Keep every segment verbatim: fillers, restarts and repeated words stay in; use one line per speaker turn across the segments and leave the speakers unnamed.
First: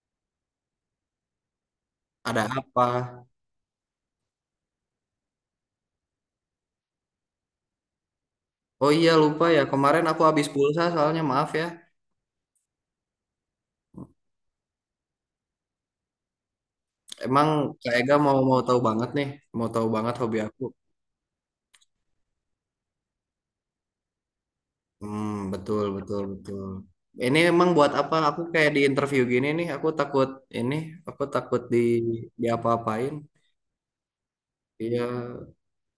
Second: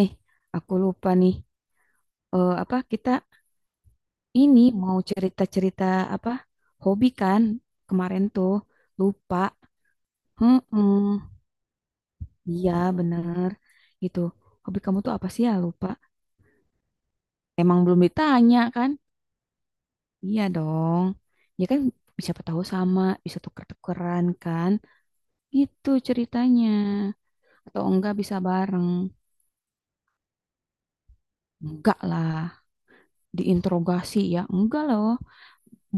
Eh, aku lupa nih.
Ada
Eh, apa
apa?
kita ini mau cerita-cerita apa hobi kan kemarin tuh
Oh iya
lupa.
lupa ya kemarin aku habis pulsa
Hmm,
soalnya maaf ya.
iya bener gitu. Hobi kamu tuh apa sih ya lupa?
Emang
Emang
Kak
belum
Ega mau mau
ditanya
tahu
kan?
banget nih, mau tahu banget hobi
Iya
aku.
dong. Ya kan siapa tahu sama bisa tuker-tukeran kan?
Hmm, betul
Gitu
betul
ceritanya.
betul. Ini emang
Atau
buat apa?
enggak bisa
Aku kayak di
bareng?
interview gini nih, aku takut ini, aku takut di
Enggak
di
lah.
apa-apain.
Diinterogasi ya? Enggak
Iya.
loh.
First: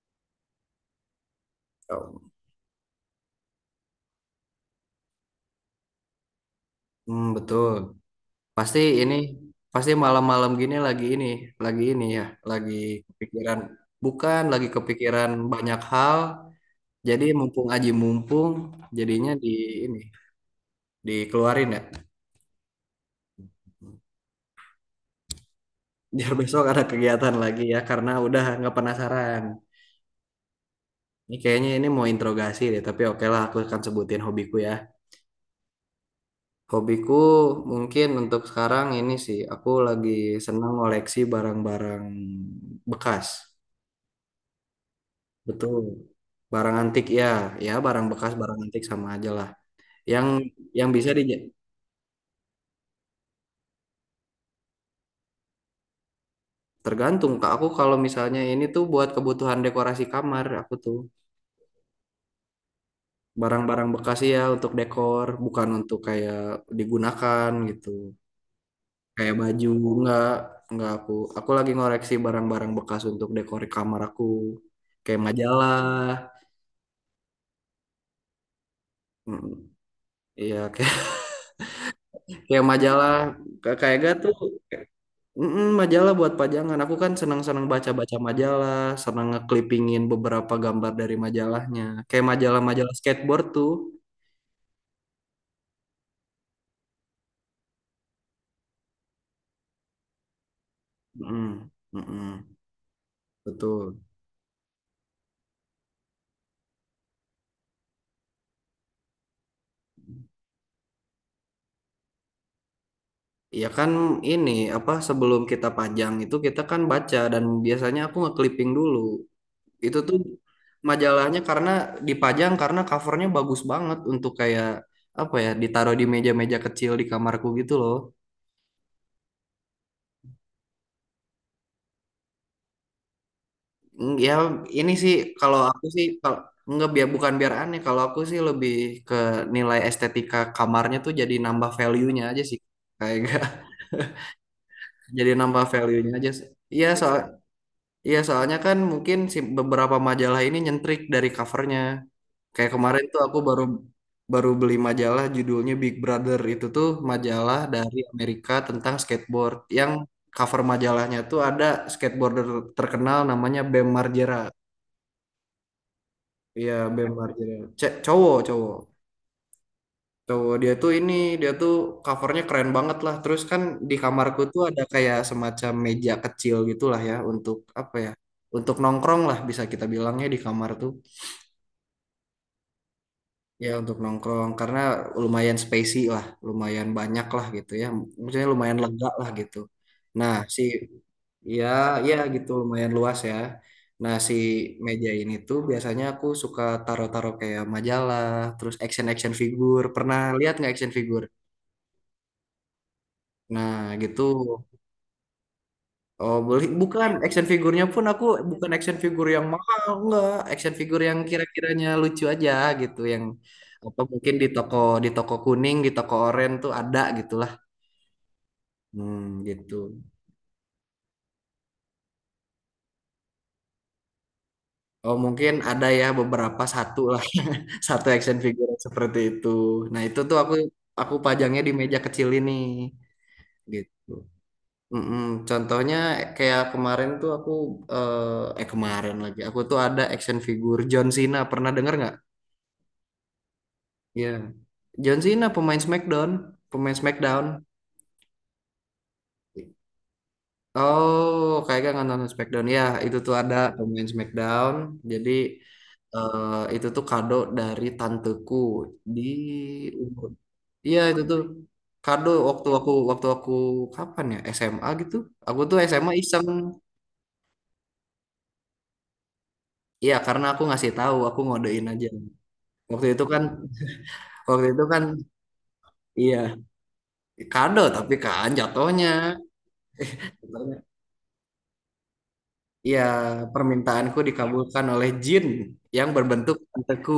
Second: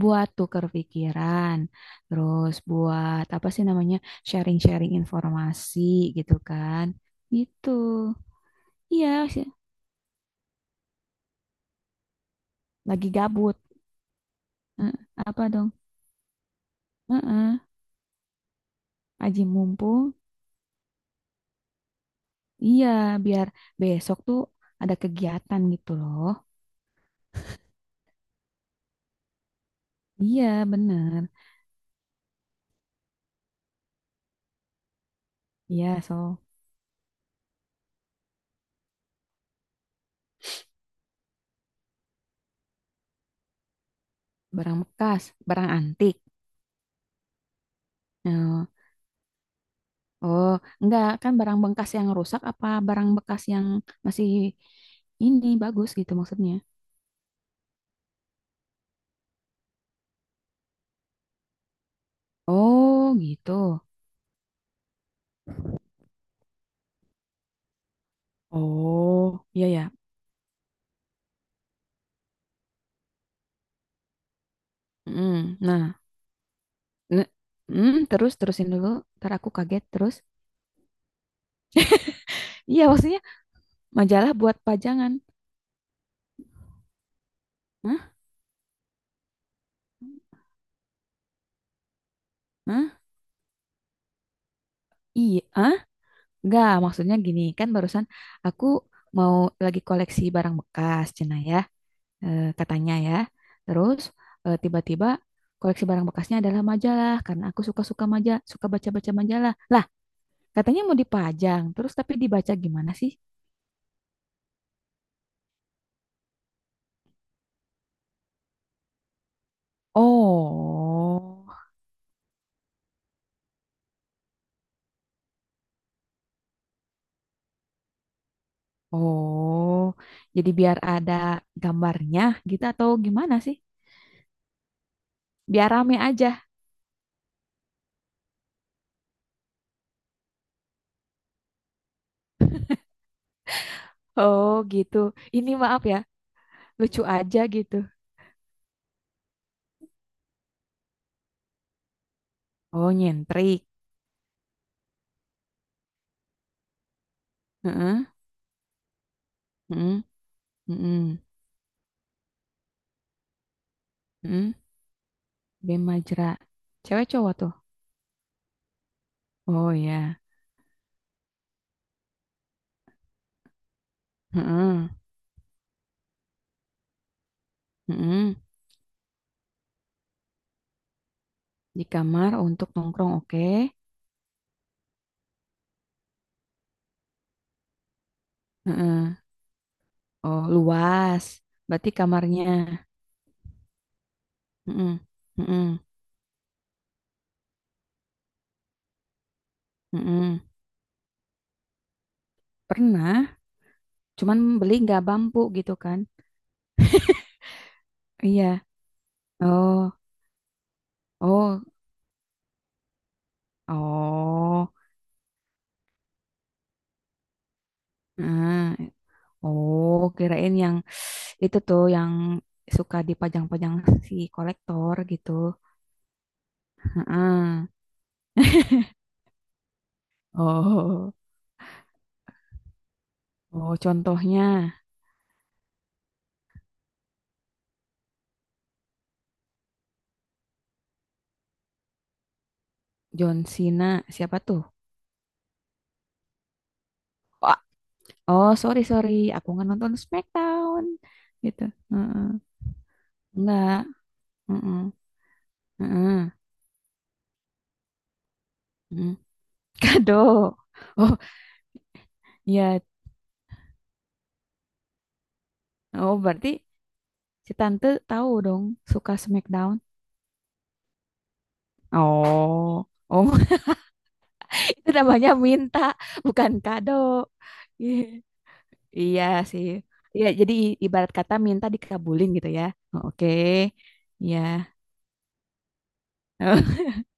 Buat tukar pikiran,
Oh.
terus buat apa sih namanya sharing-sharing informasi gitu kan,
Hmm,
gitu.
betul. Pasti ini,
Iya sih,
pasti malam-malam gini lagi ini, lagi ini ya, lagi
lagi gabut.
kepikiran. Bukan lagi
Eh,
kepikiran
apa dong?
banyak hal. Jadi
Heeh,
mumpung aji mumpung jadinya
aji
di ini
mumpung.
dikeluarin ya.
Iya, biar besok tuh ada kegiatan gitu loh.
Biar besok ada kegiatan lagi ya karena udah nggak penasaran.
Iya, bener.
Ini kayaknya ini mau interogasi deh, tapi oke lah aku akan sebutin hobiku ya.
Iya, so
Hobiku mungkin untuk sekarang ini sih aku lagi senang ngoleksi barang-barang bekas.
barang bekas, barang
Betul.
antik.
Barang antik ya, ya barang bekas, barang
Nah,
antik sama aja lah. Yang
oh,
yang
enggak
bisa di
kan barang bekas yang rusak apa barang bekas yang masih ini bagus gitu maksudnya.
tergantung Kak. Aku kalau misalnya ini tuh buat kebutuhan dekorasi kamar aku tuh.
Oh, gitu.
Barang-barang bekas ya untuk dekor, bukan untuk kayak digunakan gitu. Kayak
Oh,
baju
iya ya.
enggak, enggak aku. Aku lagi ngoreksi barang-barang bekas untuk dekor kamar aku. Kayak
Mm,
majalah.
Nah, ne- mm, terus terusin dulu. Ntar aku
Mm.
kaget terus.
Iya, kayak, kayak
Iya,
majalah,
maksudnya
Ka- kayak gak tuh,
majalah buat pajangan.
mm, majalah buat pajangan. Aku kan senang-senang
Hah?
baca-baca majalah, senang ngeklipingin beberapa gambar dari majalahnya. Kayak majalah-majalah
Hah?
skateboard tuh.
Iya, ah? Enggak, maksudnya gini, kan barusan aku mau lagi koleksi barang bekas, Cina ya,
Mm,
eh,
mm,
katanya ya. Terus
betul.
eh, tiba-tiba koleksi barang bekasnya adalah majalah karena aku suka-suka majalah, suka baca-baca majalah. Lah, katanya mau dipajang, terus tapi dibaca gimana sih?
Ya kan ini apa sebelum kita pajang itu kita kan baca dan biasanya aku nge-clipping dulu. Itu tuh majalahnya
Oh.
karena dipajang karena covernya bagus banget untuk kayak apa ya ditaruh di meja-meja kecil di kamarku gitu loh.
Oh, jadi biar ada gambarnya gitu atau gimana sih?
Mm, ya ini sih kalau
Biar
aku
rame
sih
aja.
kalau nggak biar bukan biar aneh kalau aku sih lebih ke nilai estetika kamarnya tuh jadi nambah value-nya aja sih kayak
Oh, gitu.
jadi
Ini
nambah
maaf ya,
value-nya aja sih. Iya
lucu
soal
aja gitu.
Iya, soalnya kan mungkin si beberapa majalah ini nyentrik dari covernya. Kayak
Oh,
kemarin tuh aku baru
nyentrik.
baru beli majalah judulnya Big Brother. Itu tuh majalah dari
Heeh,
Amerika tentang skateboard. Yang
heeh,
cover
heeh,
majalahnya tuh ada skateboarder terkenal namanya Bam Margera.
heeh. Bem Majra.
Iya,
Cewek
Bam
cowok tuh.
Margera. Cek cowok, cowok.
Oh ya.
Cowok dia tuh ini, dia tuh covernya keren banget lah. Terus kan di kamarku tuh ada
Heeh,
kayak semacam meja kecil gitulah ya untuk apa ya?
heeh.
Untuk nongkrong lah bisa kita bilangnya di kamar tuh.
Di kamar untuk nongkrong, oke.
Ya untuk nongkrong karena lumayan spacey lah, lumayan banyak lah gitu ya. Maksudnya lumayan lega
Heeh.
lah gitu. Nah,
Oh,
si
luas.
ya
Berarti
ya
kamarnya.
gitu lumayan luas ya. Nah, si
Heeh,
meja ini tuh
heeh,
biasanya aku suka taruh-taruh kayak majalah, terus action-action figure. Pernah
heeh.
lihat nggak action figure?
Pernah,
Nah, gitu.
cuman beli nggak bambu gitu kan?
Oh, beli bukan action figurnya pun aku
Iya.
bukan action figure yang mahal,
Oh,
enggak. Action figure yang
oh,
kira-kiranya lucu aja gitu, yang apa mungkin di
oh,
toko di toko kuning, di toko oranye tuh ada gitulah.
nah,
Hmm, gitu.
oh, kirain yang itu tuh yang suka dipajang-pajang si kolektor
Oh,
gitu.
mungkin ada ya beberapa satu lah.
Heeh.
Satu action figure yang seperti itu. Nah, itu tuh aku
Oh,
aku pajangnya di meja kecil ini
oh,
gitu.
contohnya
Mm-mm. Contohnya kayak kemarin tuh aku eh eh, kemarin lagi aku tuh ada action figure John Cena. Pernah denger nggak?
John Cena,
Iya.
siapa tuh?
John Cena pemain SmackDown, pemain SmackDown.
Wah, oh, sorry, sorry, aku nggak nonton SmackDown
Oh,
gitu.
kayaknya nggak
Heeh.
nonton SmackDown ya. Itu tuh ada
Enggak,
pemain SmackDown.
heeh,
Jadi
heeh,
eh, itu tuh kado dari tanteku
heeh.
di umur.
Kado.
Iya
Oh,
itu tuh kado waktu
iya,
aku waktu aku kapan ya S M A gitu. Aku tuh S M A
oh,
iseng.
berarti si tante tahu dong suka SmackDown.
Iya karena aku ngasih tahu aku ngodein aja.
Oh.
Waktu itu kan
Oh.
waktu itu
Itu
kan
namanya minta, bukan
iya,
kado.
kado
Iya,
tapi kan jatuhnya.
iya sih. Iya, jadi i- ibarat kata minta dikabulin gitu ya.
Ya,
Oh, oke.
permintaanku
Iya.
dikabulkan oleh jin yang berbentuk tanteku.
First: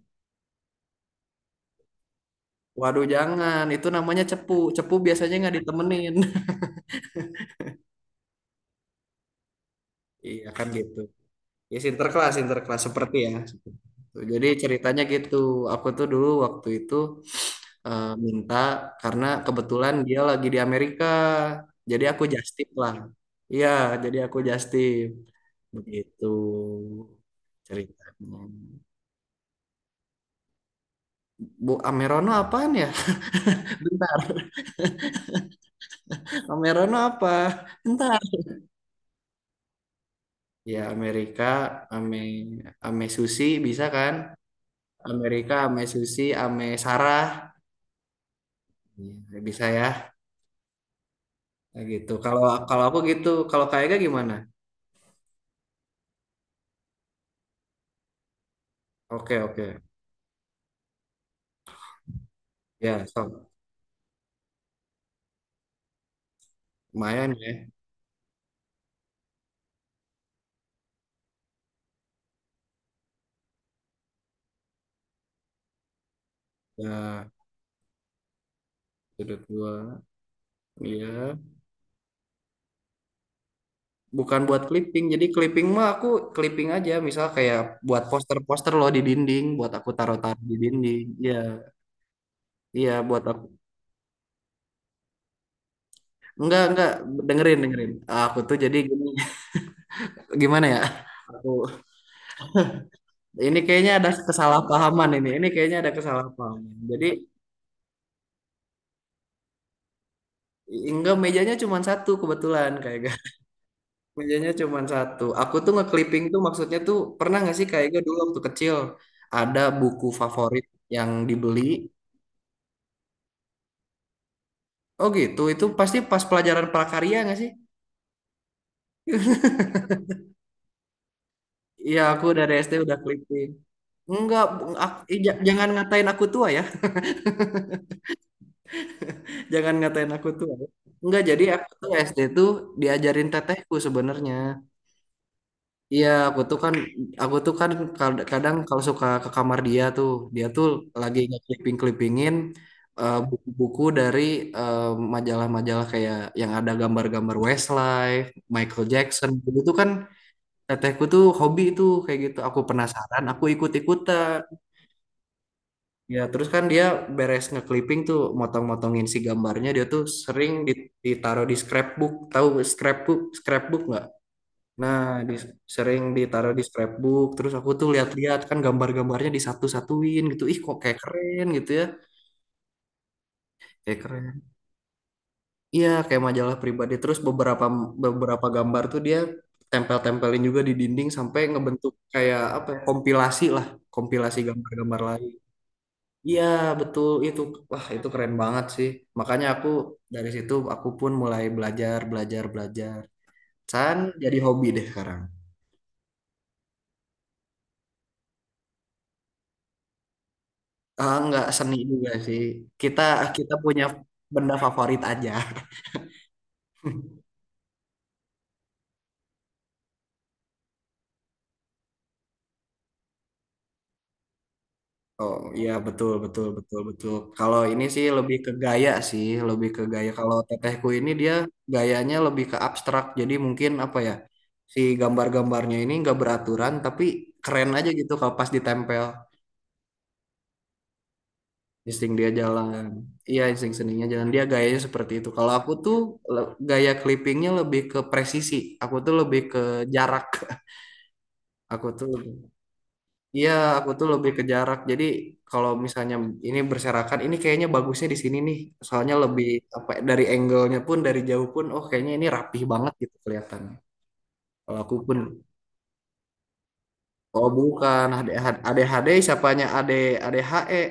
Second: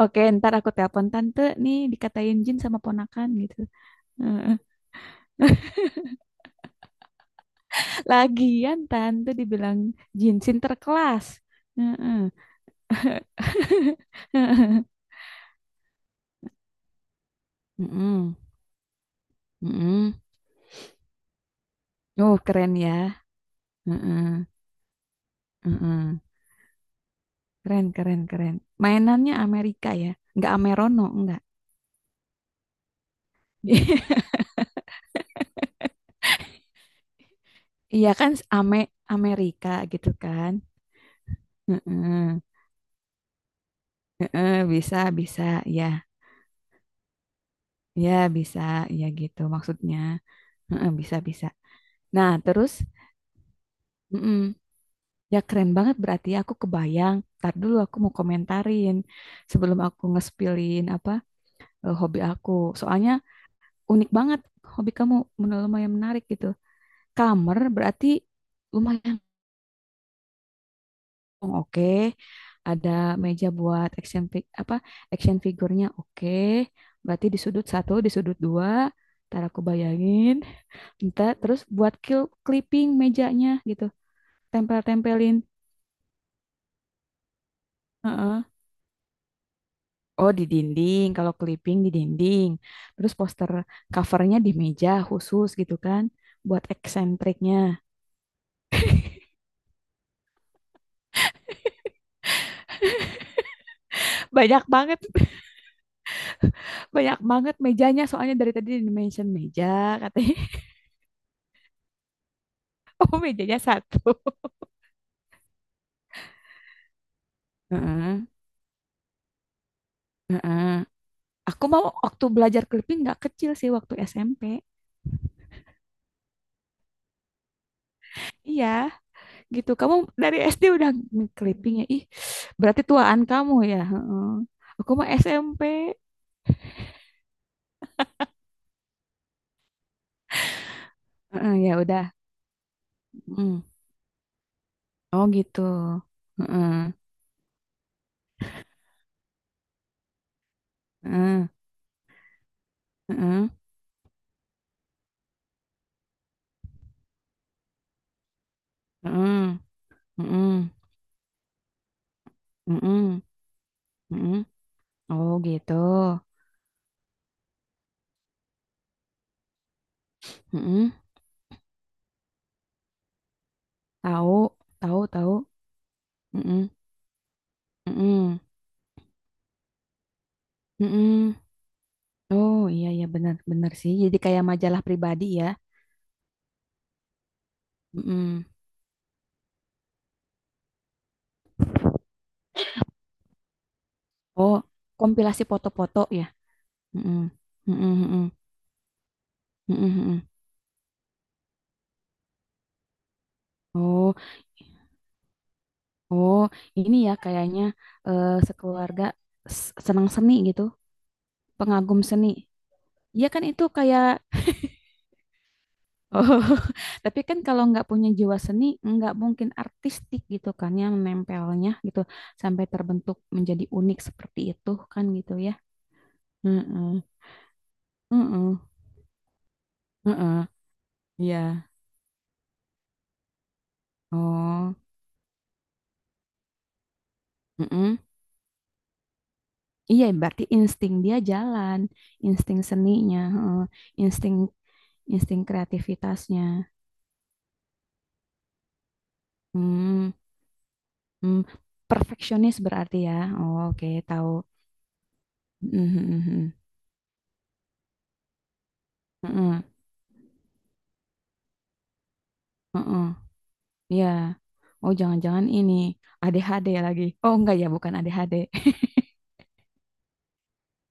Oke, ntar aku telepon tante nih dikatain jin sama
Waduh,
ponakan gitu.
jangan. Itu namanya cepu.
Heeh.
Cepu biasanya nggak ditemenin.
Lagian tante dibilang jin
Iya kan gitu.
sinterklas.
Ya,
Heeh.
sinterklas, sinterklas seperti ya. Seperti itu. Jadi ceritanya gitu. Aku tuh dulu waktu itu eh,
Mm-mm.
minta karena kebetulan
Mm-mm.
dia lagi di Amerika. Jadi aku
Oh,
justip
keren ya.
lah. Iya, jadi aku
Mm-mm.
justip. Begitu
Keren,
ceritanya.
keren, keren. Mainannya Amerika ya. Nggak Amerono, enggak.
Bu Amerono apaan ya? Bentar. Amerono apa?
Iya
Entar.
kan Ame Amerika gitu kan.
Ya Amerika, Ame,
Heeh.
Ame Susi bisa kan?
Heeh, bisa bisa
Amerika, Ame
ya.
Susi, Ame Sarah.
Ya bisa ya
Iya,
gitu
bisa ya.
maksudnya. Heeh, bisa bisa.
Nah, gitu.
Nah,
Kalau
terus
kalau aku gitu, kalau kayaknya gimana?
mm-mm. Ya keren banget berarti ya, aku kebayang. Ntar dulu aku mau komentarin
Oke, oke.
sebelum aku ngespilin apa eh, hobi aku.
Ya,
Soalnya
sok.
unik banget hobi kamu menurut lumayan menarik gitu.
Lumayan
Kamar
ya.
berarti lumayan oh, oke, ada meja buat action fi- apa action figurnya. Oke, berarti
Ya,
di sudut satu, di sudut dua.
sudut
Ntar aku
dua.
bayangin. Ntar
Iya.
terus buat kil- clipping mejanya gitu,
Bukan buat clipping. Jadi
tempel-tempelin.
clipping mah aku clipping aja. Misal kayak buat
Heeh.
poster-poster loh di dinding, buat aku
Oh di
taruh-taruh di dinding.
dinding, kalau
Iya,
clipping di dinding.
iya
Terus
buat aku.
poster covernya di meja khusus gitu kan,
Enggak,
buat
enggak.
eksentriknya.
Dengerin, dengerin. Aku tuh jadi gini, gimana ya? Aku ini kayaknya ada
Banyak banget,
kesalahpahaman ini. Ini kayaknya ada kesalahpahaman. Jadi
banyak banget mejanya. Soalnya dari tadi di mention meja katanya.
enggak mejanya cuma satu kebetulan kayak gak.
Oh mejanya satu.
Mejanya cuma satu. Aku tuh nge-clipping tuh maksudnya tuh pernah nggak sih kayak gak dulu
Heeh,
waktu kecil ada buku favorit
heeh.
yang dibeli.
Aku mau waktu belajar clipping nggak kecil sih waktu S M P.
Oh gitu, itu pasti pas pelajaran prakarya nggak sih?
Iya, gitu. Kamu dari S D udah clipping ya?
Iya,
Ih,
aku dari S D
berarti
udah
tuaan
clipping.
kamu ya. Heeh.
Enggak, bu-
Aku
ak-
mah
ih, ja-
S M P.
jangan ngatain aku tua ya. Jangan ngatain aku tua. Ya. Enggak, jadi
Heeh,
aku
ya
tuh
udah.
S D tuh diajarin
Mm.
tetehku sebenarnya.
Oh gitu.
Iya, aku tuh kan
Heeh.
aku tuh kan kad- kadang kalau suka ke kamar dia tuh, dia tuh lagi
Heeh.
nge-clipping-clippingin eh,
Heeh.
buku-buku dari eh, majalah-majalah kayak yang ada gambar-gambar Westlife, Michael Jackson.
Heeh.
Dulu tuh kan
Heeh.
tetehku tuh hobi itu kayak gitu. Aku
Heeh.
penasaran, aku
Heeh.
ikut-ikutan.
Oh gitu.
Ya, terus kan dia beres nge-clipping tuh motong-motongin si gambarnya, dia tuh sering
Heeh.
dit- ditaruh di scrapbook. Tahu scrapbook? Scrapbook nggak?
Tahu,
Nah,
tahu,
di,
tahu.
sering ditaruh di
Heeh.
scrapbook, terus aku tuh
Heeh.
lihat-lihat kan gambar-gambarnya disatu-satuin gitu. Ih, kok kayak
Heeh.
keren gitu ya.
Oh, iya iya benar benar sih.
Kayak
Jadi kayak
keren.
majalah pribadi ya.
Iya, kayak majalah pribadi. Terus beberapa
Heeh.
beberapa gambar tuh dia tempel-tempelin juga di dinding sampai ngebentuk kayak apa ya, kompilasi lah, kompilasi
Oh,
gambar-gambar lain.
kompilasi foto-foto ya.
Iya, betul
Mm-mm.
itu. Wah,
Mm-mm,
itu
mm-mm,
keren banget sih. Makanya aku
mm-mm, mm-mm.
dari situ aku pun mulai belajar, belajar, belajar. San
Oh,
jadi hobi deh sekarang.
oh, ini ya kayaknya eh, sekeluarga s- senang seni gitu,
Ah, nggak seni
pengagum
juga
seni.
sih. Kita
Iya kan
kita
itu
punya
kayak,
benda favorit aja.
oh, tapi kan kalau nggak punya jiwa seni, nggak mungkin artistik gitu kan yang menempelnya gitu sampai terbentuk menjadi unik seperti itu kan gitu
Oh
ya.
iya betul betul betul
Mm-mm,
betul. Kalau ini sih lebih ke
mm-mm,
gaya sih, lebih ke gaya. Kalau tetehku ini dia
iya.
gayanya lebih ke abstrak. Jadi mungkin apa ya
Oh,
si gambar-gambarnya ini nggak beraturan tapi keren aja
mm-mm.
gitu kalau pas ditempel.
Iya, berarti insting dia jalan,
Insting dia
insting
jalan.
seninya,
Iya
heeh,
insting seninya jalan.
insting
Dia gayanya seperti itu.
insting
Kalau aku tuh
kreativitasnya.
le- gaya clippingnya lebih ke presisi. Aku tuh lebih ke
Hmm,
jarak.
hmm.
Aku tuh lebih
Perfeksionis berarti ya.
Iya,
Oh, oke,
aku tuh lebih
tahu.
ke jarak. Jadi kalau
Mhm,
misalnya
mhm,
ini berserakan, ini kayaknya bagusnya di sini nih. Soalnya lebih
mhm.
apa dari angle-nya pun dari jauh pun, oh kayaknya ini rapih
Heeh,
banget
heeh.
gitu kelihatannya.
Iya.
Kalau
Oh,
aku pun,
jangan-jangan ini A D H D lagi. Oh,
oh
enggak ya, bukan
bukan
A D H D.
ADHD, ADHD siapanya AD ADHE,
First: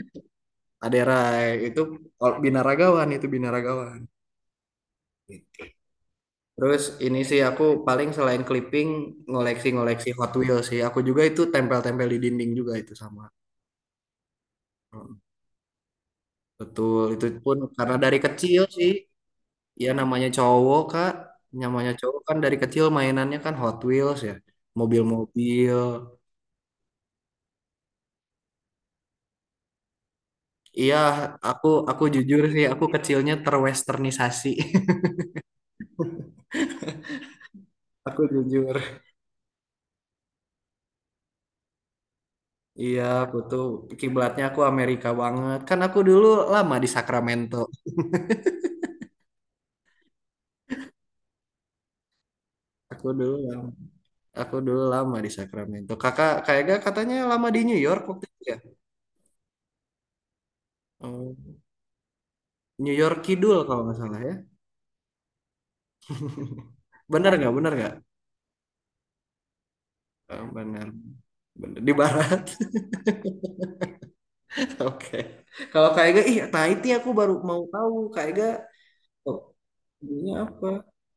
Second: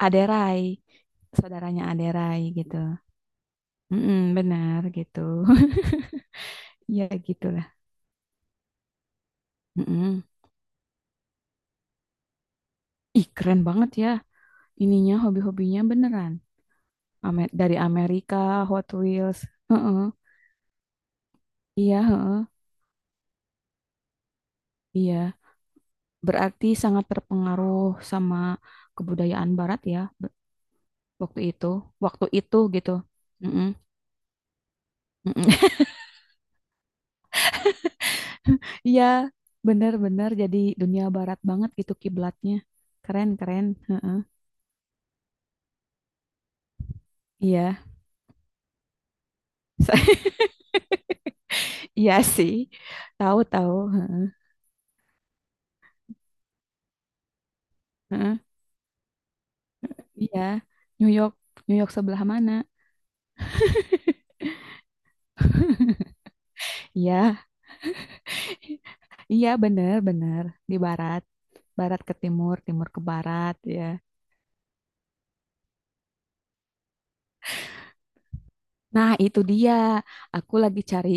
Aderai,
Rai itu
saudaranya
kalau
Aderai gitu.
binaragawan itu binaragawan.
Mm benar gitu.
Gitu. Terus
Ya
ini sih aku
gitulah.
paling selain clipping ngoleksi-ngoleksi
Mm-mm.
Hot Wheels sih. Aku juga itu tempel-tempel di dinding juga itu sama.
Ih, keren banget ya. Ininya
Hmm,
hobi-hobinya beneran.
betul, itu
Ame-
pun
dari
karena dari
Amerika,
kecil
Hot
sih.
Wheels.
Ya
Heeh.
namanya cowok Kak, namanya
Iya,
cowok kan
heeh.
dari kecil mainannya kan Hot Wheels ya,
Iya.
mobil-mobil.
Berarti sangat terpengaruh sama kebudayaan Barat ya be-
Iya,
waktu itu,
aku aku
waktu
jujur
itu
sih, aku
gitu.
kecilnya
Mm-mm.
terwesternisasi.
Mm-mm.
Aku jujur.
Iya, benar-benar jadi dunia Barat banget gitu kiblatnya.
Iya,
Keren,
aku tuh
keren. Heeh.
kiblatnya aku Amerika banget. Kan aku dulu lama di Sacramento.
Iya, iya sih.
Aku dulu lama,
Tahu-tahu. Heeh.
aku dulu lama di Sacramento. Kakak kayaknya katanya lama di New York waktu
Heeh.
itu ya.
Iya, New York,
Oh,
New York sebelah mana?
New York Kidul kalau nggak salah ya. Benar
Iya,
nggak? Benar nggak?
iya
Eh,
benar-benar di
benar.
Barat.
Benar. Di
Barat ke
barat.
timur, timur ke barat, ya.
Oke. Kalau Kak Ega, ih, nah itu aku baru mau tahu Kak Ega,
Nah,
oh,
itu dia.
ini
Aku
apa?
lagi cari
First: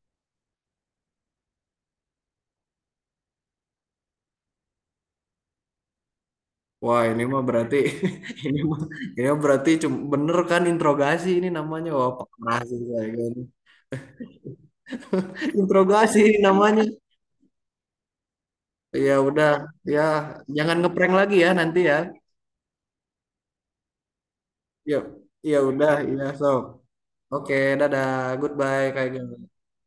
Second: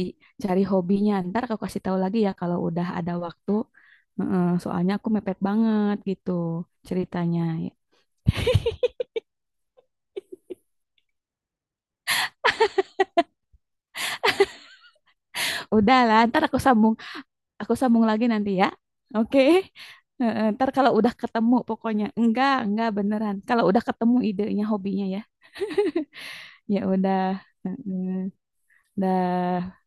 cari hobinya. Ntar aku kasih tahu lagi ya kalau udah ada waktu. Heeh, soalnya aku mepet banget gitu
Wah, ini mah
ceritanya.
berarti ini mah ini mah berarti cuma bener kan interogasi ini namanya. Wah, parah sih Kak Ega ini.
Udah lah,
Interogasi ini
ntar aku
namanya.
sambung, aku sambung lagi nanti ya.
Ya
Oke.
udah, ya
Heeh, ntar
jangan
kalau udah
ngeprank lagi ya
ketemu
nanti ya.
pokoknya. Enggak, enggak beneran. Kalau udah ketemu idenya
Yuk.
hobinya ya.
Ya udah, ya so.
Ya udah.
Oke, dadah.
Heeh,
Goodbye Kak Ega.
dah.